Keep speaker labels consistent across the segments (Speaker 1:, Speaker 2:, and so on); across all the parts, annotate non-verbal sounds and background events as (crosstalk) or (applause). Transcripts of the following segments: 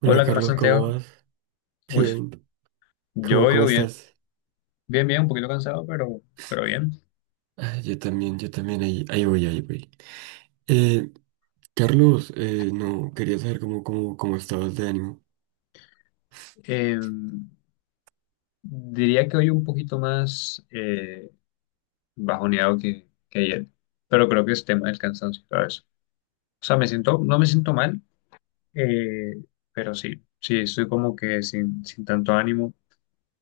Speaker 1: Hola,
Speaker 2: Hola, ¿qué más,
Speaker 1: Carlos, ¿cómo
Speaker 2: Santiago?
Speaker 1: vas?
Speaker 2: Uy,
Speaker 1: Bien, ¿cómo,
Speaker 2: yo,
Speaker 1: cómo
Speaker 2: yo bien,
Speaker 1: estás?
Speaker 2: bien, bien, un poquito cansado, pero bien.
Speaker 1: Ah, yo también, ahí voy. Eh, Carlos, no, quería saber cómo estabas de ánimo.
Speaker 2: Eh, diría que hoy un poquito más bajoneado que ayer, pero creo que es tema del cansancio, ¿sabes? O sea, me siento, no me siento mal, eh, pero sí, sí, estoy como que sin tanto ánimo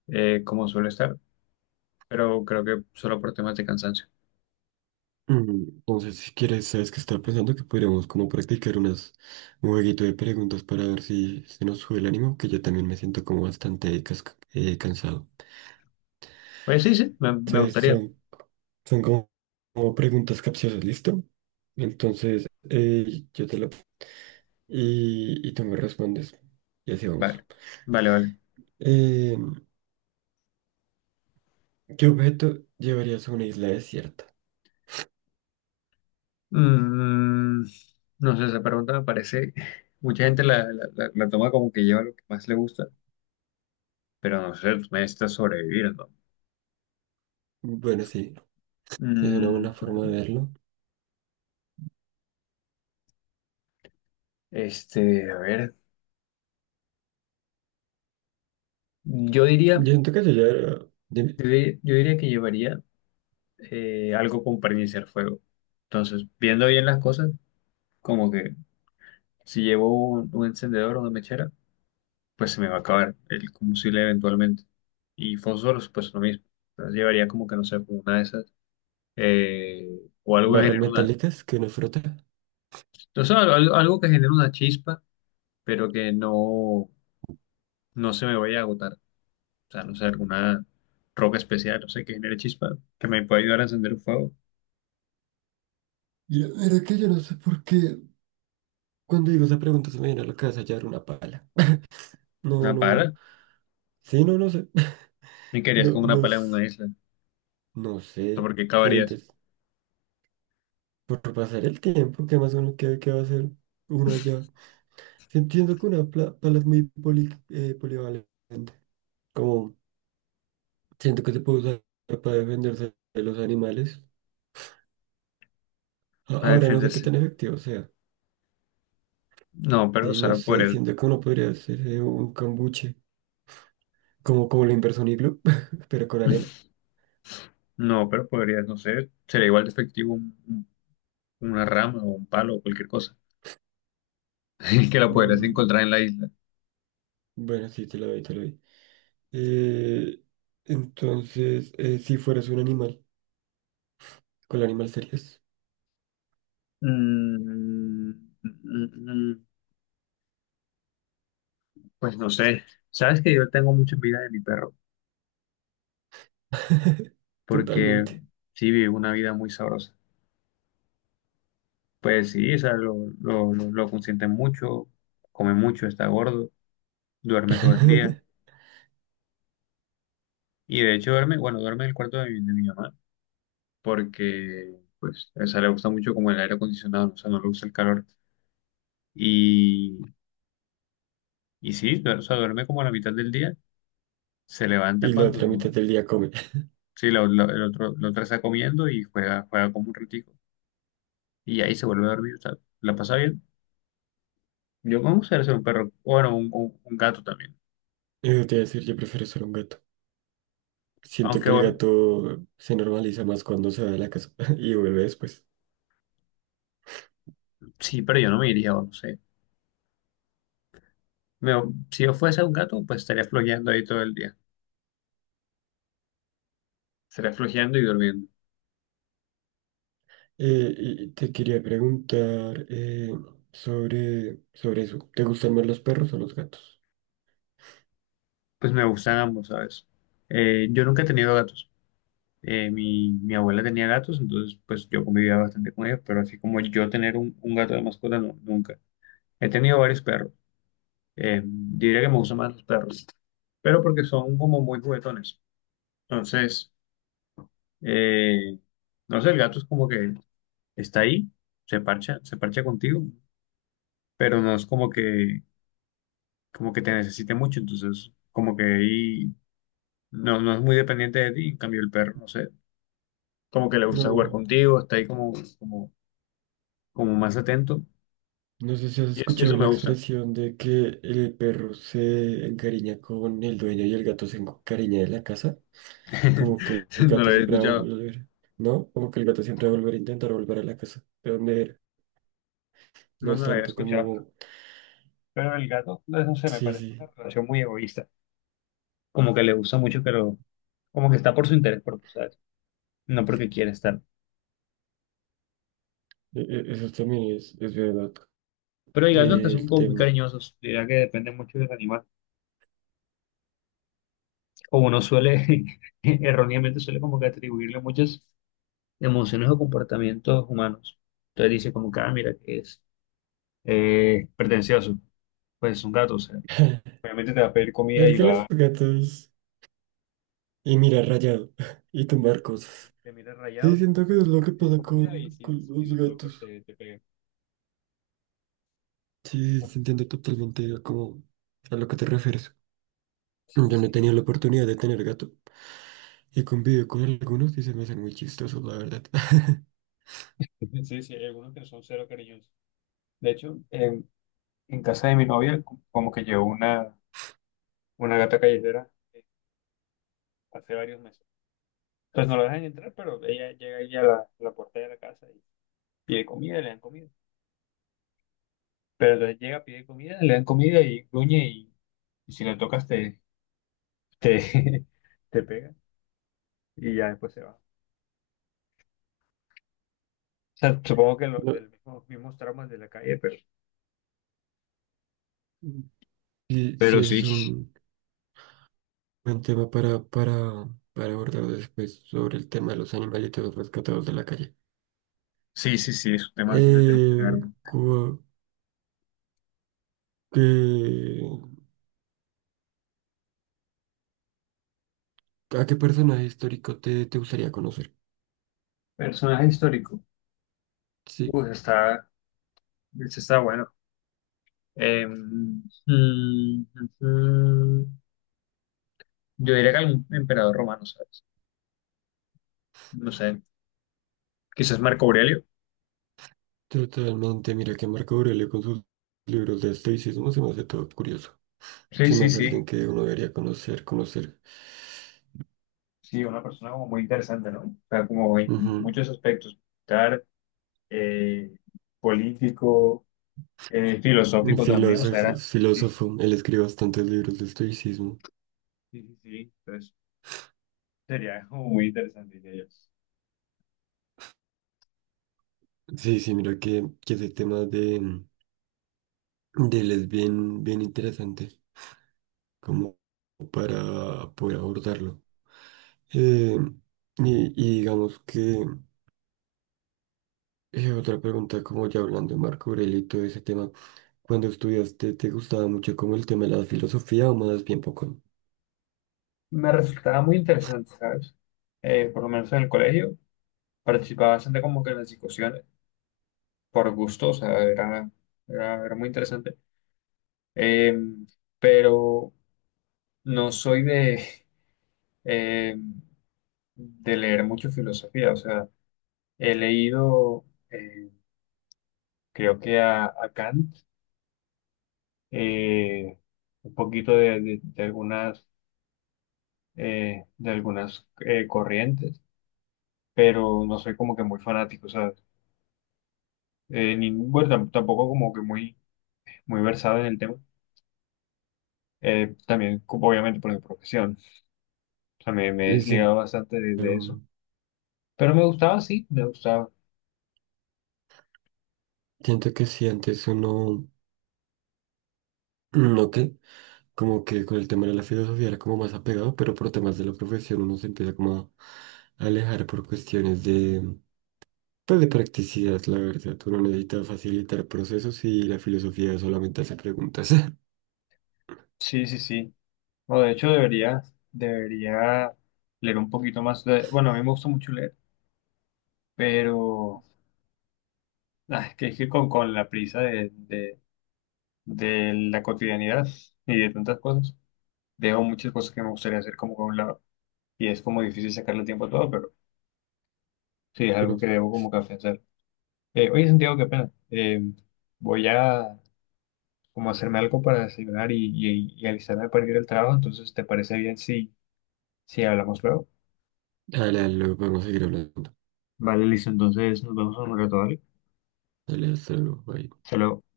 Speaker 2: como suelo estar, pero creo que solo por temas de cansancio.
Speaker 1: Mm, entonces, si quieres, sabes que estaba pensando que podríamos como practicar un jueguito de preguntas para ver si se nos sube el ánimo, que yo también me siento como bastante cansado.
Speaker 2: Pues sí, sí, me
Speaker 1: Entonces,
Speaker 2: gustaría.
Speaker 1: son, son como, como preguntas capciosas, ¿listo? Entonces, yo te la... Y tú me respondes, y así vamos.
Speaker 2: Vale, vale, vale.
Speaker 1: Eh, ¿Qué objeto llevarías a una isla desierta?
Speaker 2: Mm, no sé, esa pregunta me parece, mucha gente la toma como que lleva lo que más le gusta, pero no sé, tú necesitas sobrevivir, ¿no?
Speaker 1: Bueno, sí, es una buena
Speaker 2: Mm,
Speaker 1: forma de verlo.
Speaker 2: este, a ver, yo
Speaker 1: Yo
Speaker 2: diría,
Speaker 1: siento que yo llevaría, dime,
Speaker 2: yo diría que llevaría algo como para iniciar fuego. Entonces, viendo bien las cosas, como que si llevo un encendedor o una mechera, pues se me va a acabar el combustible eventualmente. Y fósforos, pues lo mismo. Entonces, llevaría como que, no sé, como una de esas. eh, o algo que
Speaker 1: barras
Speaker 2: genere una,
Speaker 1: metálicas que uno frota.
Speaker 2: entonces sea, algo, algo que genere una chispa, pero que no, no se me vaya a agotar. O sea, no sé, alguna roca especial, no sé, que genere chispa, que me pueda ayudar a encender un fuego.
Speaker 1: Ya, mira que yo no sé por qué. Cuando digo esa pregunta se me viene a la cabeza llevar una pala. No,
Speaker 2: Una pala.
Speaker 1: no. Sí, no, no sé. (laughs)
Speaker 2: ¿Y qué harías
Speaker 1: No,
Speaker 2: con una
Speaker 1: no,
Speaker 2: pala en una isla? O
Speaker 1: no
Speaker 2: sea,
Speaker 1: sé.
Speaker 2: ¿por qué
Speaker 1: Sería
Speaker 2: cavarías
Speaker 1: interesante. Por pasar el tiempo, ¿qué más uno qué va a hacer uno allá? Sí, entiendo que una pala es muy polivalente. Como siento que se puede usar para defenderse de los animales.
Speaker 2: para
Speaker 1: Ahora no sé qué
Speaker 2: defenderse?
Speaker 1: tan efectivo sea.
Speaker 2: No, pero, o
Speaker 1: Sí, no
Speaker 2: sea,
Speaker 1: sé,
Speaker 2: podrías,
Speaker 1: siento que uno podría hacer un cambuche, como, como la inversión iglú, (laughs) pero con arena.
Speaker 2: no, pero podrías, no sé, sería igual de efectivo una rama o un palo o cualquier cosa (laughs) que la podrías
Speaker 1: Mm,
Speaker 2: encontrar en la isla.
Speaker 1: bueno, sí, te lo doy, te lo doy. Eh, entonces, si fueras un animal, ¿cuál animal serías?
Speaker 2: Mm, mm, mm, pues no sé, sabes que yo tengo mucha envidia de mi perro,
Speaker 1: (laughs)
Speaker 2: porque
Speaker 1: Totalmente.
Speaker 2: sí vive una vida muy sabrosa. Pues sí, o sea, lo consienten mucho, come mucho, está gordo, duerme todo el día.
Speaker 1: (laughs)
Speaker 2: Y de hecho duerme, bueno, duerme en el cuarto de de mi mamá, porque pues o sea le gusta mucho como el aire acondicionado, o sea, no le gusta el calor. Y, y sí, o sea, duerme como a la mitad del día, se levanta
Speaker 1: Y la otra
Speaker 2: cuando,
Speaker 1: mitad del día come. (laughs)
Speaker 2: sí, el otro, la otra está comiendo y juega, juega como un ratico. Y ahí se vuelve a dormir, o sea, la pasa bien. Yo me gustaría ser un perro, bueno, un gato también.
Speaker 1: Eso te iba a decir, yo prefiero ser un gato. Siento
Speaker 2: Aunque
Speaker 1: que el
Speaker 2: bueno,
Speaker 1: gato se normaliza más cuando se va de la casa (laughs) y vuelve después.
Speaker 2: sí, pero yo no me iría, o no sé. Me- si yo fuese un gato, pues estaría flojeando ahí todo el día. Estaría flojeando y durmiendo.
Speaker 1: Y te quería preguntar sobre, sobre eso. ¿Te gustan más los perros o los gatos?
Speaker 2: Pues me gustan ambos, ¿sabes? Yo nunca he tenido gatos. Mi abuela tenía gatos, entonces pues yo convivía bastante con ellos, pero así como yo tener un gato de mascota, no, nunca. He tenido varios perros. Diría que me gustan más los perros, pero porque son como muy juguetones. Entonces, eh, no sé, el gato es como que está ahí, se parcha contigo, pero no es como que te necesite mucho, entonces como que ahí no, no es muy dependiente de ti, en cambio el perro, no sé, como que le gusta jugar
Speaker 1: No,
Speaker 2: contigo, está ahí como, como, como más atento,
Speaker 1: no sé si has
Speaker 2: y y
Speaker 1: escuchado
Speaker 2: eso, me
Speaker 1: la
Speaker 2: gusta.
Speaker 1: expresión de que el perro se encariña con el dueño y el gato se encariña de la casa. Como que
Speaker 2: (laughs)
Speaker 1: el
Speaker 2: No lo
Speaker 1: gato
Speaker 2: había
Speaker 1: siempre va a
Speaker 2: escuchado,
Speaker 1: volver, ¿no? Como que el gato siempre va a volver a intentar volver a la casa de donde era. No
Speaker 2: no,
Speaker 1: es
Speaker 2: no lo había
Speaker 1: tanto
Speaker 2: escuchado.
Speaker 1: como...
Speaker 2: Pero el gato, no, no sé, me
Speaker 1: Sí,
Speaker 2: parece
Speaker 1: sí,
Speaker 2: una relación muy egoísta. Como que le gusta mucho, pero como que está por su interés propio, ¿sabes? No porque quiere estar.
Speaker 1: eso también es verdad.
Speaker 2: Pero hay gatos que son
Speaker 1: El
Speaker 2: como muy
Speaker 1: tema...
Speaker 2: cariñosos. Diría que depende mucho del animal. O uno suele, (laughs) erróneamente suele como que atribuirle muchas emociones o comportamientos humanos. Entonces dice como que, ah, mira, que es pretencioso, pues es un gato, o sea,
Speaker 1: (laughs)
Speaker 2: obviamente te va a pedir comida
Speaker 1: Es
Speaker 2: y
Speaker 1: que los
Speaker 2: va,
Speaker 1: gatos... y mirar rayado (laughs) y
Speaker 2: y
Speaker 1: tumbar cosas.
Speaker 2: te mira
Speaker 1: Sí,
Speaker 2: rayado,
Speaker 1: siento que es lo que
Speaker 2: te pide
Speaker 1: pasa
Speaker 2: comida y si,
Speaker 1: con
Speaker 2: si
Speaker 1: los
Speaker 2: lo tocas
Speaker 1: gatos.
Speaker 2: te pega.
Speaker 1: Sí,
Speaker 2: Oh,
Speaker 1: sí, entiendo totalmente a, a lo que te refieres. Yo
Speaker 2: sí,
Speaker 1: no he
Speaker 2: sí,
Speaker 1: tenido la oportunidad de tener gato y convivo con algunos y se me hacen muy chistosos, la verdad. (laughs)
Speaker 2: (laughs) sí, sí, hay algunos que son cero cariñosos. De hecho, en casa de mi novia, como que llevo una gata callejera hace varios meses. Pues no lo dejan entrar, pero ella llega ahí a la puerta de la casa y pide comida, le dan comida. Pero entonces llega, pide comida, le dan comida y gruñe y si la tocas te, (laughs) te pega y ya después se va. O sea, supongo que lo,
Speaker 1: No,
Speaker 2: de los mismos, mismos traumas de la calle, pero...
Speaker 1: sí, sí,
Speaker 2: Pero
Speaker 1: ese
Speaker 2: sí,
Speaker 1: es un buen tema para abordar después sobre el tema de los animalitos rescatados de la calle.
Speaker 2: sí, sí, sí, es un tema bastante triste, la
Speaker 1: Eh,
Speaker 2: verdad.
Speaker 1: cu- que- ¿A qué personaje histórico te gustaría conocer?
Speaker 2: Personaje histórico.
Speaker 1: Sí.
Speaker 2: Uy, está, ese está bueno. Mm, mm, yo diría que algún emperador romano, ¿sabes? No sé, quizás Marco Aurelio.
Speaker 1: Totalmente, mira que Marco Aurelio con sus libros de estoicismo se me hace todo curioso.
Speaker 2: Sí,
Speaker 1: Se me
Speaker 2: sí,
Speaker 1: hace alguien
Speaker 2: sí.
Speaker 1: que uno debería conocer.
Speaker 2: Sí, una persona como muy interesante, ¿no? O sea, como en
Speaker 1: Ujú.
Speaker 2: muchos aspectos, militar, eh, político,
Speaker 1: Un
Speaker 2: filosófico también, o sea,
Speaker 1: filósofo,
Speaker 2: era... Sí,
Speaker 1: filósofo, él escribe bastantes libros de estoicismo.
Speaker 2: sí, sí, sí, entonces sería como muy interesante, diría yo.
Speaker 1: Sí, sí, mira que ese tema de él es bien, bien interesante, como para poder abordarlo. Eh, y, y digamos que otra pregunta, como ya hablando de Marco Aurelio y todo ese tema. Cuando estudiaste, ¿te gustaba mucho como el tema de la filosofía o más bien poco?
Speaker 2: Me resultaba muy interesante, ¿sabes? Por lo menos en el colegio, participaba bastante como que en las discusiones, por gusto, o sea, era muy interesante. Eh, pero no soy eh, de leer mucho filosofía, o sea... He leído, eh, creo que a Kant, eh, un poquito de, de algunas corrientes, pero no soy como que muy fanático, ¿sabes? Ni, bueno, tampoco como que muy, muy versado en el tema. También, como obviamente, por mi profesión. También me he
Speaker 1: Y siento,
Speaker 2: desligado bastante de eso. Pero me gustaba.
Speaker 1: siento que si antes uno, no qué? Como que con el tema de la filosofía era como más apegado, pero por temas de la profesión uno se empieza como a alejar por cuestiones de, pues de practicidad, la verdad. Uno necesita facilitar procesos y la filosofía solamente hace preguntas. (laughs)
Speaker 2: Sí, sí, sí. No, de hecho, debería, debería leer un poquito más. Bueno, a mí me gusta mucho leer, pero... Ah, es que con la prisa de la cotidianidad y de tantas cosas, dejo muchas cosas que me gustaría hacer como con un lado. Y es como difícil sacarle tiempo a todo, pero sí, es
Speaker 1: Pero,
Speaker 2: algo que debo como que hacer. Oye, Santiago, qué pena. Voy a como hacerme algo para desayunar y alistarme para ir al trabajo, entonces, ¿te parece bien si, si hablamos luego?
Speaker 1: dale, dale, luego vamos a seguir hablando.
Speaker 2: Vale, listo, entonces nos vemos en un rato, ¿vale?
Speaker 1: Dale, hasta luego, bye.
Speaker 2: Hasta luego.